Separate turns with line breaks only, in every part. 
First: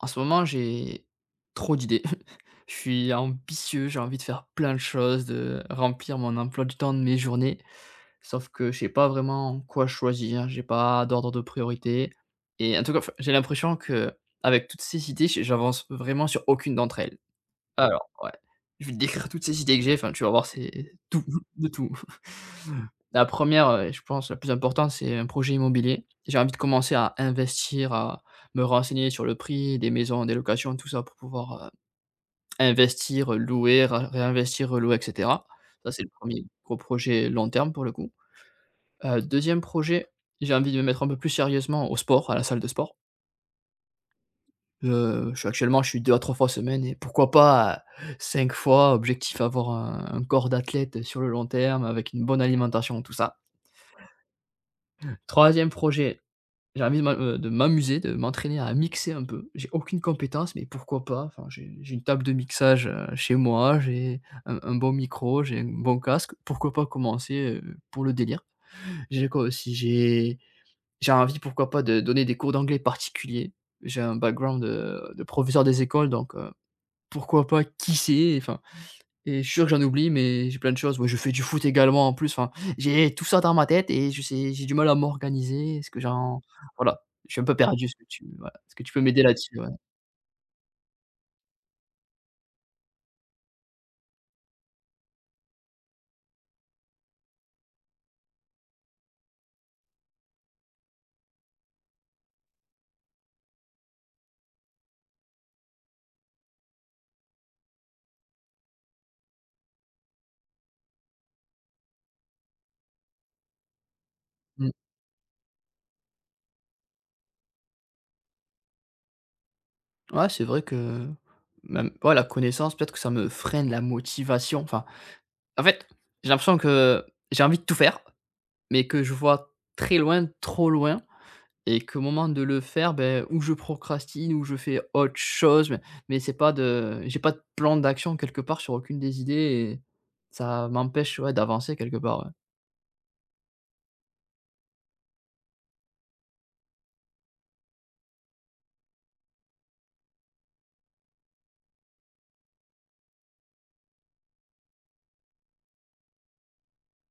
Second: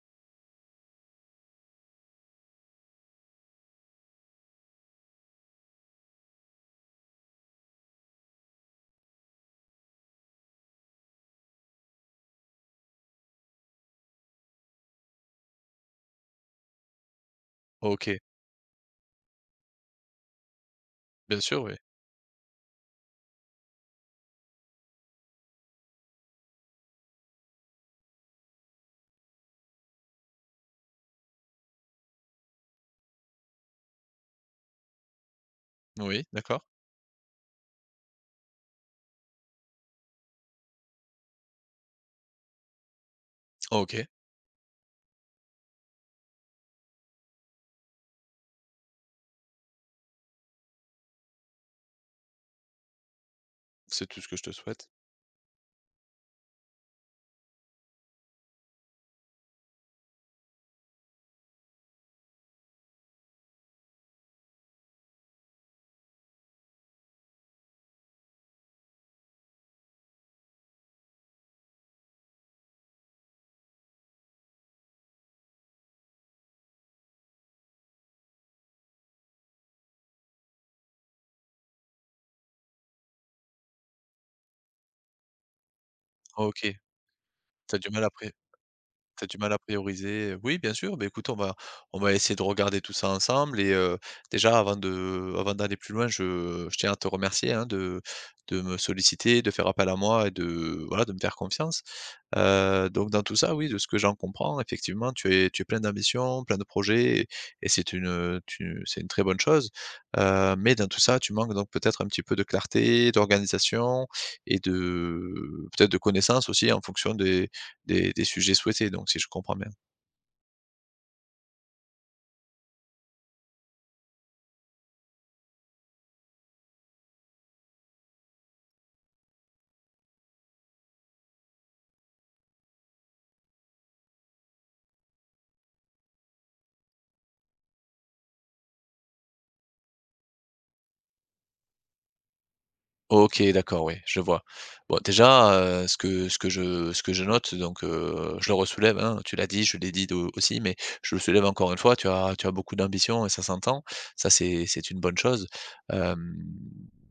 En ce moment, j'ai trop d'idées. Je suis ambitieux, j'ai envie de faire plein de choses, de remplir mon emploi du temps de mes journées. Sauf que je sais pas vraiment quoi choisir, j'ai pas d'ordre de priorité. Et en tout cas, enfin, j'ai l'impression que, avec toutes ces idées, j'avance vraiment sur aucune d'entre elles. Alors,
OK,
ouais, je vais te décrire toutes ces idées que j'ai, enfin, tu vas voir, c'est tout,
bien sûr,
de
oui.
tout. La première, re je pense la plus importante, c'est un projet immobilier. J'ai envie de commencer à investir, à me renseigner sur le prix des maisons, des locations, tout ça pour pouvoir, investir, louer, ra réinvestir, relouer et cetera. Ça, c'est le
Oui,
premier
d'accord.
gros projet long terme pour le coup. 2e projet, j'ai envie de me mettre un peu plus sérieusement au sport, à la salle de sport.
OK,
Je suis actuellement, je suis 2 à 3 fois semaine et pourquoi pas, 5 fois. Objectif avoir un corps d'athlète sur le long terme avec une bonne alimentation, tout ça.
c'est tout ce que je te souhaite.
Troisième projet, j'ai envie de m'a de m'amuser, de m'entraîner à mixer un peu. J'ai aucune compétence, mais pourquoi pas? Enfin, j'ai une table de mixage, chez moi, j'ai un bon micro, j'ai un bon casque. Pourquoi pas commencer, pour le délire? J'ai quoi aussi? J'ai envie, pourquoi pas, de donner des cours d'anglais particuliers. J'ai un background, de professeur des écoles donc pourquoi pas, qui c'est? Enfin et je suis sûr que j'en oublie, mais j'ai plein de choses. Moi, je fais du foot également en plus, enfin, j'ai tout ça dans ma tête et je sais j'ai du mal à m'organiser. Est-ce que j'en
OK,
Voilà, je suis un peu
t'as
perdu.
du
Est-ce
mal
que
à
tu
pré
Voilà, est-ce que tu peux m'aider
tu du mal à
là-dessus? Ouais.
prioriser, oui, bien sûr, beh, écoute, on va essayer de regarder tout ça ensemble et déjà avant d'aller plus loin, je tiens à te remercier, hein, de me solliciter, de faire appel à moi et de voilà, de me faire confiance. Donc dans tout ça, oui, de ce que j'en comprends, effectivement, tu es plein d'ambition, plein de projets et et c'est une, tu c'est une très bonne chose. Mais dans tout ça, tu manques donc peut-être un petit peu de clarté, d'organisation et
Mmh.
de peut-être de connaissances aussi en fonction des des sujets souhaités, donc si je comprends bien.
Ouais, c'est vrai que même ouais, la connaissance, peut-être que ça me freine la motivation. Enfin, en fait, j'ai l'impression que j'ai envie de tout faire, mais que je vois très loin, trop loin. Et qu'au moment de le faire, ben ou je procrastine ou je fais autre chose, mais c'est pas de j'ai pas de plan d'action quelque part sur aucune des idées et ça m'empêche, ouais, d'avancer quelque part, ouais.
OK, d'accord, oui, je vois. Bon, déjà, ce que je note donc je le ressoulève, hein, tu l'as dit, je l'ai dit de aussi, mais je le soulève encore une fois, tu as beaucoup d'ambition et ça s'entend. Ça, c'est une bonne chose. Hem,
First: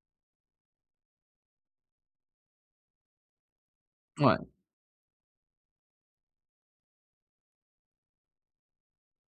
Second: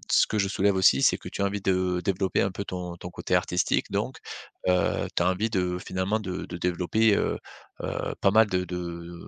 Ce que je soulève aussi, c'est que tu as envie de développer un peu ton côté artistique donc,
Ouais.
tu as envie de finalement de développer, pas mal de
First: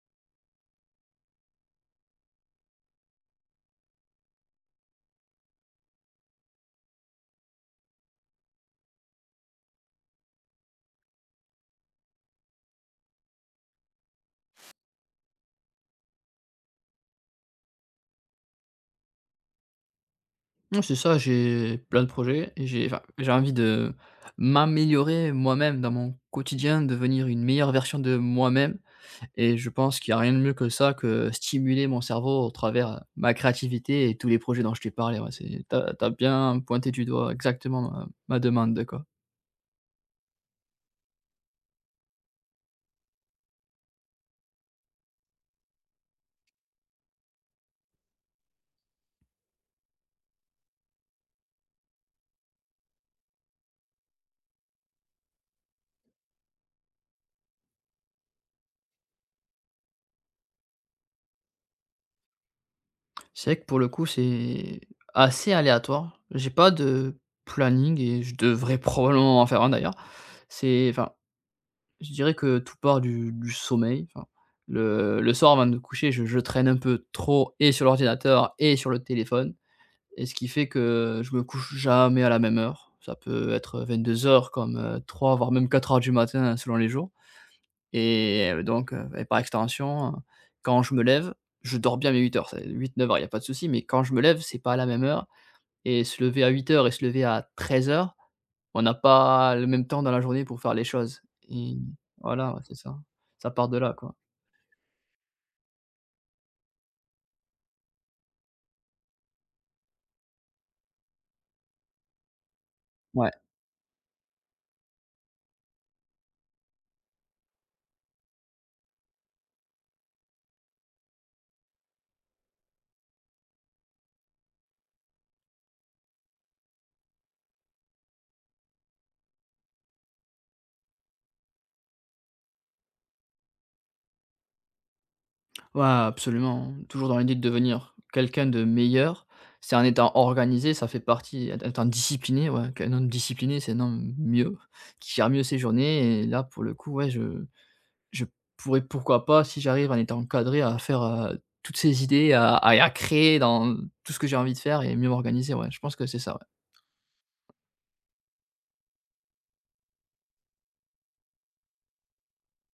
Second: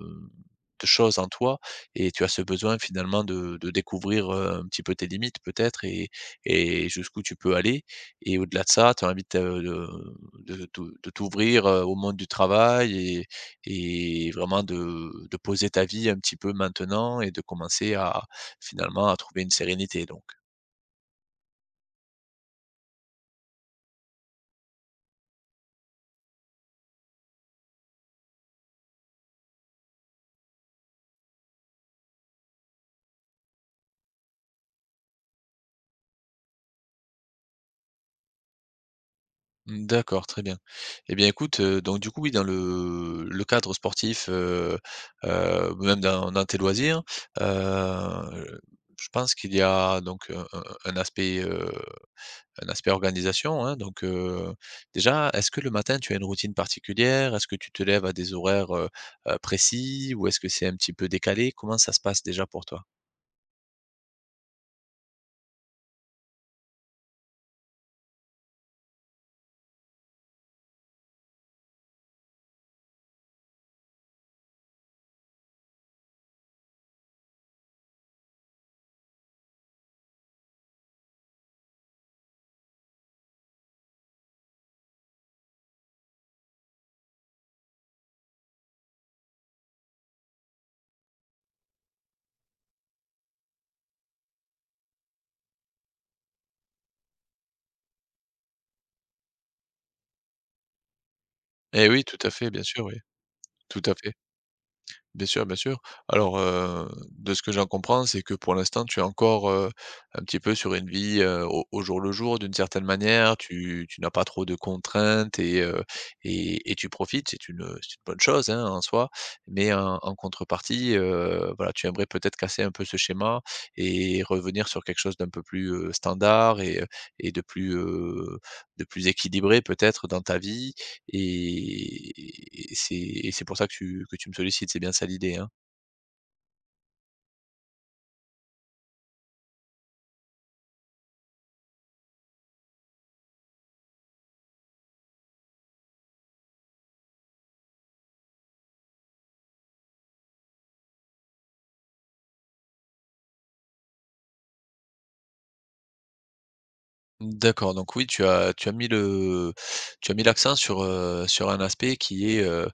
choses en toi et tu as ce besoin finalement de découvrir, un petit peu tes limites peut-être et jusqu'où tu peux aller. Et au-delà de ça, tu as envie de te de t'ouvrir, au monde du travail et vraiment de poser ta vie un petit peu maintenant et de commencer à finalement à trouver une sérénité donc.
Non, c'est ça, j'ai plein de projets et j'ai enfin, j'ai envie de m'améliorer moi-même dans mon quotidien, devenir une meilleure version de moi-même et je pense qu'il y a rien de mieux que ça, que stimuler mon cerveau au travers, ma créativité et tous les projets dont je t'ai parlé, ouais, c'est tu as bien pointé du doigt exactement ma demande, quoi.
Mmh, d'accord, très bien. Et bien écoute, donc du coup, oui, dans le cadre sportif, même dans tes loisirs, heu, je pense qu'il y a donc un aspect organisation, hein, donc déjà, est-ce que le matin, tu as une routine particulière? Est-ce que tu te lèves à des horaires, précis ou est-ce que c'est un petit peu décalé? Comment ça se passe déjà pour toi?
C'est vrai que pour le coup, c'est assez aléatoire. J'ai pas de planning et je devrais probablement en faire un d'ailleurs. C'est enfin, je dirais que tout part du sommeil. Enfin, le soir avant de me coucher, je traîne un peu trop et sur l'ordinateur et sur le téléphone et ce qui fait que je me couche jamais à la même heure. Ça peut être 22 heures comme, 3 voire même 4 heures du matin selon les jours et donc et par extension, quand je me lève, je dors bien mes 8 heures, 8, 9 heures, il y a pas de souci, mais quand je me lève, c'est pas à la même heure et se lever à 8 heures et se lever à 13 heures, on n'a pas le même temps dans la journée pour faire les choses et
Eh oui, tout à fait,
voilà, ouais,
bien
c'est
sûr, oui.
ça. Ça part de
Tout à
là,
fait.
quoi.
Bien sûr, bien sûr. Alors, de ce que j'en comprends, c'est que pour l'instant, tu es encore, un petit peu sur une vie, au jour le jour d'une certaine
Ouais.
manière. Tu n'as pas trop de contraintes et tu profites. C'est une bonne chose, hein, en soi. Mais en contrepartie, voilà, tu aimerais peut-être casser un peu ce schéma et revenir sur quelque chose d'un peu plus, standard et de plus équilibré peut-être dans ta vie. Et c'est c'est pour ça que tu me sollicites, c'est bien ça l'idée, hein?
Ouais, absolument, toujours dans l'idée de devenir quelqu'un de meilleur. C'est un étant organisé, ça fait partie être étant discipliné, ouais, qu'un homme discipliné, c'est un homme mieux, qui gère mieux ses journées et là, pour le coup, ouais, je pourrais, pourquoi pas, si j'arrive en étant encadré, à faire, toutes ces idées, à créer dans tout ce que j'ai envie de faire et mieux m'organiser, ouais, je pense que c'est ça, ouais.
D'accord, donc oui, tu as mis le tu as mis l'accent sur, sur un aspect qui est, heu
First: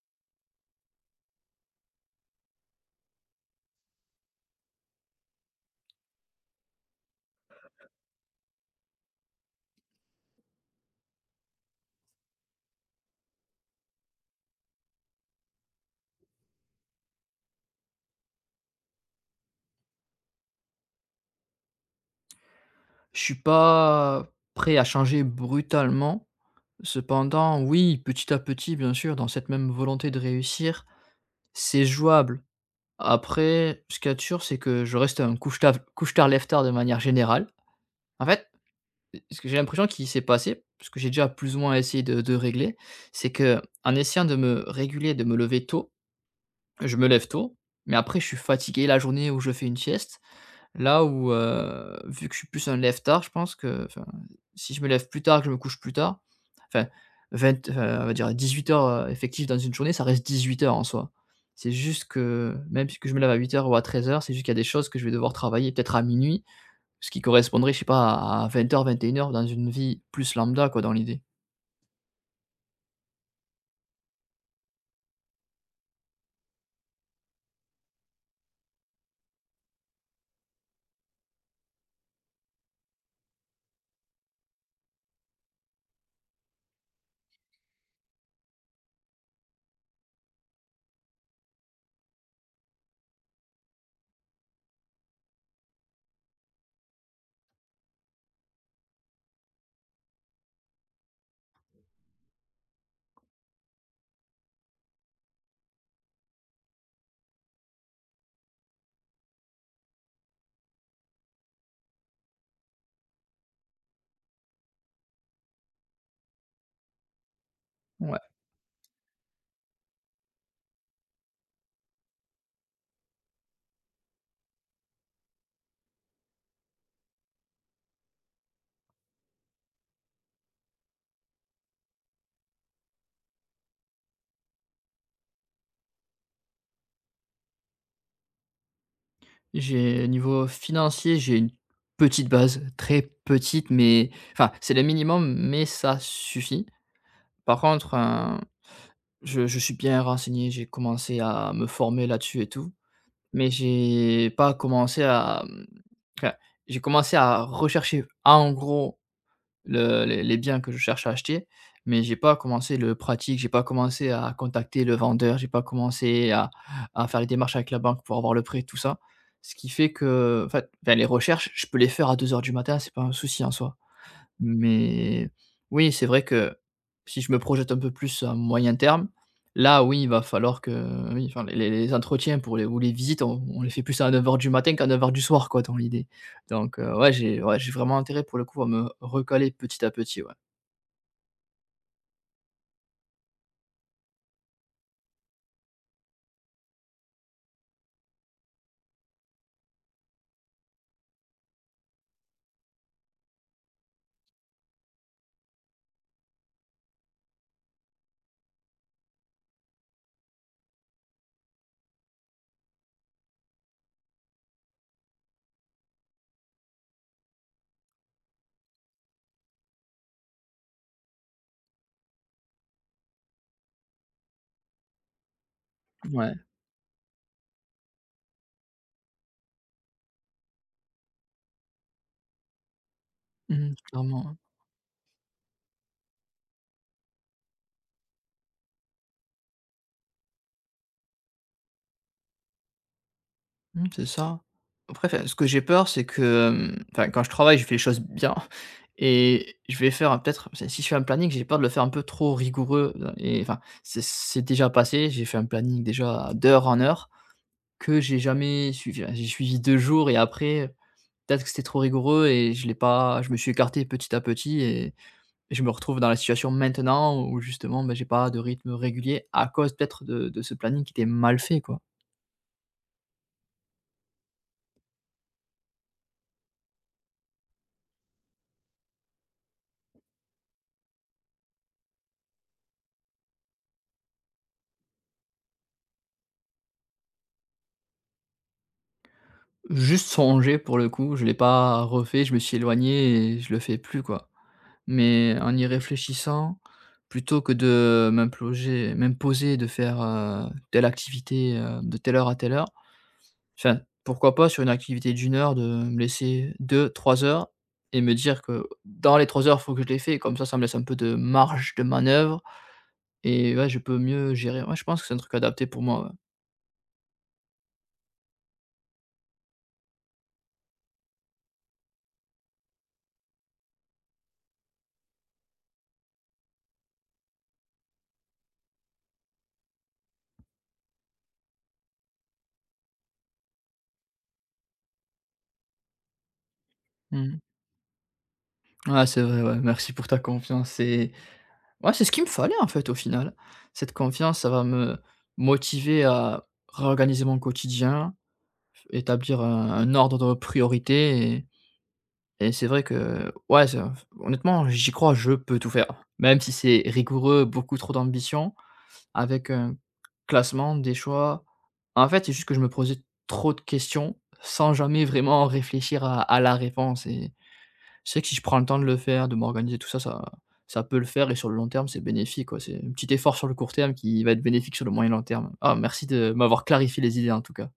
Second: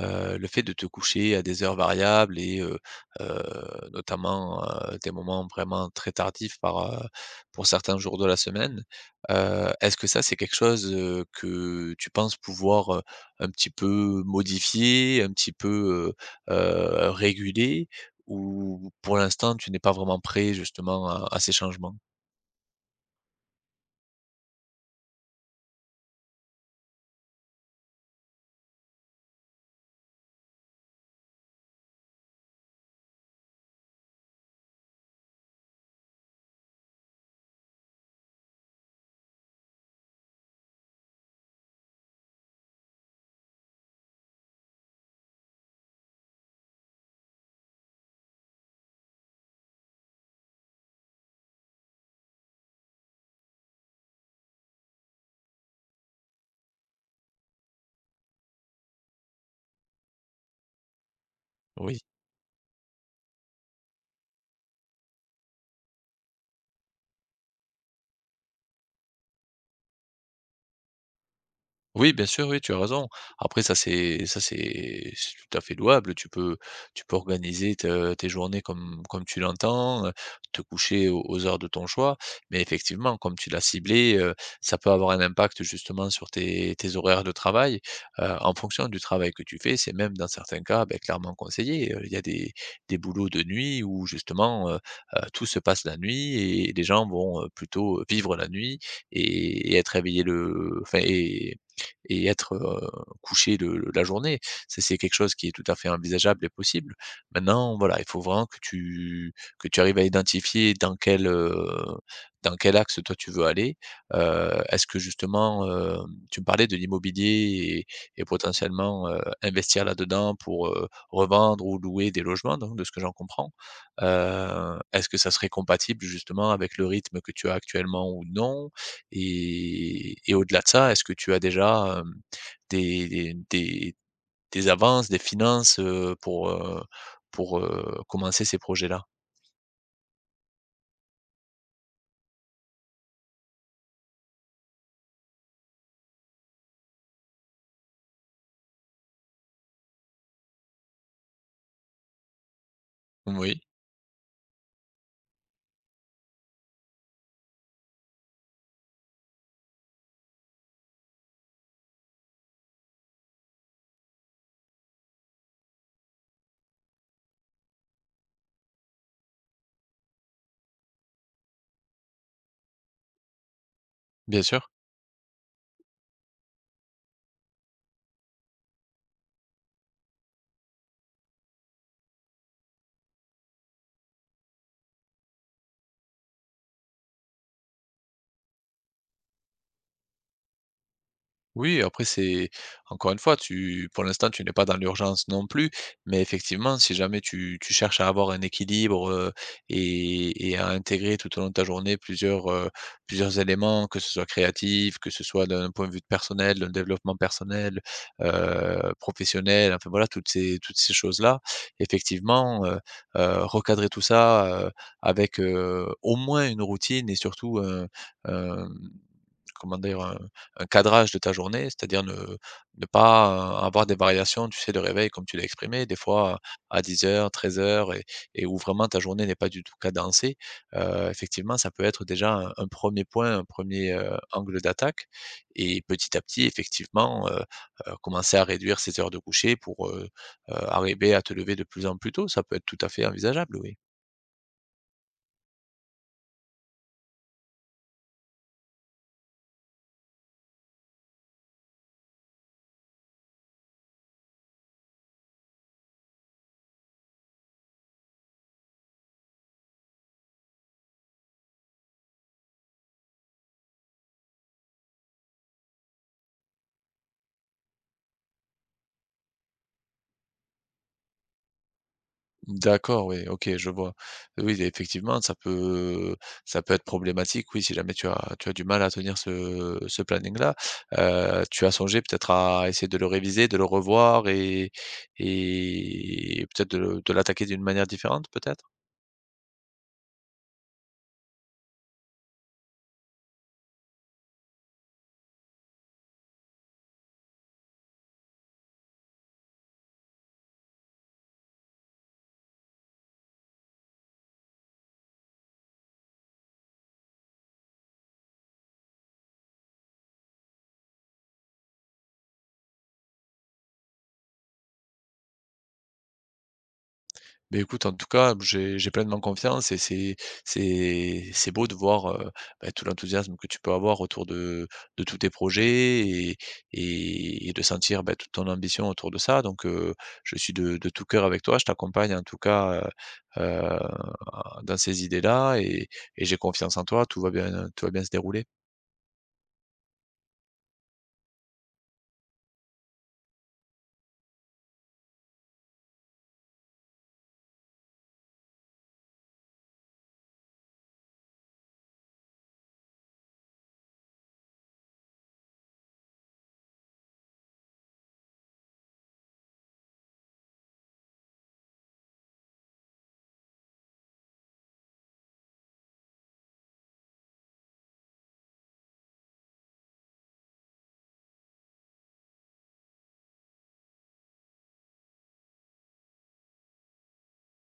heu, le fait de te coucher à des heures variables et heu, notamment, des moments vraiment très tardifs par, pour certains jours de la semaine. Est-ce que ça, c'est quelque chose, que tu penses pouvoir, un petit peu modifier, un petit peu, réguler? Ou pour l'instant, tu n'es pas vraiment prêt justement à ces changements?
Je suis pas prêt à changer brutalement. Cependant, oui, petit à petit, bien sûr, dans cette même volonté de réussir, c'est jouable. Après, ce qu'il y a de sûr, c'est que je reste un couche-tard-lève-tard de manière générale. En fait, ce que j'ai l'impression qui s'est passé, ce que j'ai déjà plus ou moins essayé de régler, c'est que qu'en essayant de me réguler, de me lever tôt, je me lève tôt, mais après je suis fatigué la journée où je fais une sieste. Là où, vu que je suis plus un lève-tard, je pense que enfin, si je me lève plus tard, que je me couche plus tard, enfin 20 on va dire 18h, effectives dans une journée, ça reste 18 heures en soi. C'est
Oui.
juste que même puisque je me lève à 8 heures ou à 13 heures, c'est juste qu'il y a des choses que je vais devoir travailler peut-être à minuit, ce qui correspondrait, je sais pas, à 2000 heures dans une vie plus lambda quoi, dans l'idée.
Oui, bien sûr, oui, tu as raison. Après, c'est tout à fait louable. Tu peux organiser tes journées comme, comme tu l'entends, te coucher aux heures de ton choix. Mais effectivement, comme tu l'as ciblé, ça peut avoir un impact justement sur tes horaires de travail. En fonction du travail que tu fais, c'est même dans certains cas ben, clairement conseillé. Il y a des boulots de nuit où justement tout se passe la nuit et les gens vont plutôt vivre la nuit et être réveillés et être, couché la journée. Ça, c'est quelque chose qui est tout à fait envisageable et possible. Maintenant, voilà, il faut vraiment que tu arrives à identifier dans quel axe toi tu veux aller. Est-ce que justement, tu me parlais de l'immobilier
Ouais.
et potentiellement, investir là-dedans pour, revendre ou louer des logements donc de ce que j'en comprends. Est-ce que ça serait compatible justement avec le rythme que tu as actuellement ou non? Et au-delà de ça, est-ce que tu as déjà, hem, des des des des avances, des finances, pour, commencer ces projets-là?
J'ai niveau financier, j'ai une petite base, très petite, mais enfin, c'est le minimum, mais ça suffit. Par contre, je suis bien renseigné, j'ai commencé à me former là-dessus et tout, mais
Oui,
j'ai pas commencé à, enfin, j'ai commencé à rechercher en gros le les biens que je cherche à acheter, mais j'ai pas commencé le pratique, j'ai pas commencé à contacter le vendeur, j'ai pas commencé à faire les démarches avec la banque pour avoir le prêt, tout ça. Ce qui fait que, en fait, bah, les recherches, je peux les faire à 2 heures du matin, c'est pas un souci en soi.
bien sûr.
Mais oui, c'est vrai que si je me projette un peu plus à moyen terme, là oui, il va falloir que oui, enfin les entretiens pour les ou les visites, on les fait plus à 9 heures du matin qu'à 9 heures du soir quoi, dans l'idée. Donc ouais, j'ai vraiment intérêt pour le coup à me recaler petit à petit, ouais.
Oui, après c'est encore une fois, tu pour l'instant, tu n'es pas dans l'urgence non plus, mais effectivement, si jamais tu cherches à avoir un équilibre, et à intégrer tout au long de ta journée plusieurs, plusieurs éléments, que ce soit créatif, que ce soit d'un point de vue de personnel, d'un développement personnel, professionnel, enfin voilà, toutes ces choses-là, effectivement, recadrer tout ça, avec, au moins une routine et surtout un comment dire? Un cadrage de ta journée, c'est-à-dire ne pas, avoir des variations, tu sais, de réveil comme tu l'as exprimé, des
Ouais.
fois à 10:00, 13:00 et où vraiment ta journée n'est pas du tout cadencée. Effectivement, ça peut être déjà un 1 point, un
Mmh,
premier er
clairement, ouais.
angle d'attaque et petit à petit, effectivement, commencer à réduire ses heures de coucher pour, arriver à te lever de plus en plus tôt. Ça peut être tout à fait envisageable, oui.
Mmh, c'est ça. Après, enfin, ce que j'ai peur, c'est que, enfin, quand je travaille, je fais les choses bien et je vais faire, peut-être si je fais un planning, j'ai peur de le faire un peu trop rigoureux, et enfin, c'est déjà passé, j'ai fait un planning déjà d'heure en heure que j'ai jamais suivi. Enfin, j'ai suivi 2 jours et après, peut-être que c'était trop rigoureux et je l'ai pas je me suis écarté petit à petit et je me retrouve dans la situation maintenant où justement, ben, j'ai pas de rythme régulier à cause peut-être de ce planning qui était mal fait, quoi.
D'accord, oui, OK, je vois. Oui, effectivement, ça peut être problématique, oui, si jamais tu as du mal à tenir ce planning-là. Tu as songé peut-être à essayer de le réviser, de le revoir et peut-être de l'attaquer d'une manière différente, peut-être?
Juste songer pour le coup, je l'ai pas refait, je me suis éloigné et je le fais plus quoi. Mais en y réfléchissant, plutôt que de m'imposer de faire, telle activité, de telle heure à telle heure, enfin, pourquoi pas sur une activité d'une heure de me laisser deux trois heures et me dire que dans les trois heures, il faut que je l'ai fait. Comme ça me laisse un peu de marge de manœuvre et ouais, je peux mieux gérer. Ouais, je pense que c'est un truc adapté pour moi, ouais.
Mais écoute, en tout cas, j'ai pleinement confiance et c'est beau de voir, bah, tout l'enthousiasme que tu peux avoir autour de tous tes projets et et de sentir, bah, toute ton ambition autour de ça donc je suis de tout cœur avec toi. Je t'accompagne en tout cas, heu heu, dans ces idées-là et j'ai confiance en toi.
Mmh mh.
Tout va bien se dérouler.
Ouais, c'est vrai, ouais. Merci pour ta confiance et, ouais, c'est ce qu'il me fallait en fait au final. Cette confiance, ça va me motiver à réorganiser mon quotidien, établir un ordre de priorité et c'est vrai que, ouais, ça- honnêtement, j'y crois, je peux tout faire. Même si c'est rigoureux, beaucoup trop d'ambition, avec un classement, des choix. En fait, c'est juste que je me posais trop de questions sans jamais vraiment réfléchir à, la réponse. C'est sais que si je prends le temps de le faire, de m'organiser, tout ça, ça peut le faire et sur le long terme, c'est bénéfique, quoi. C'est un petit effort sur le court terme qui va être bénéfique sur le moyen et long terme. Ah merci de m'avoir clarifié les idées en tout cas.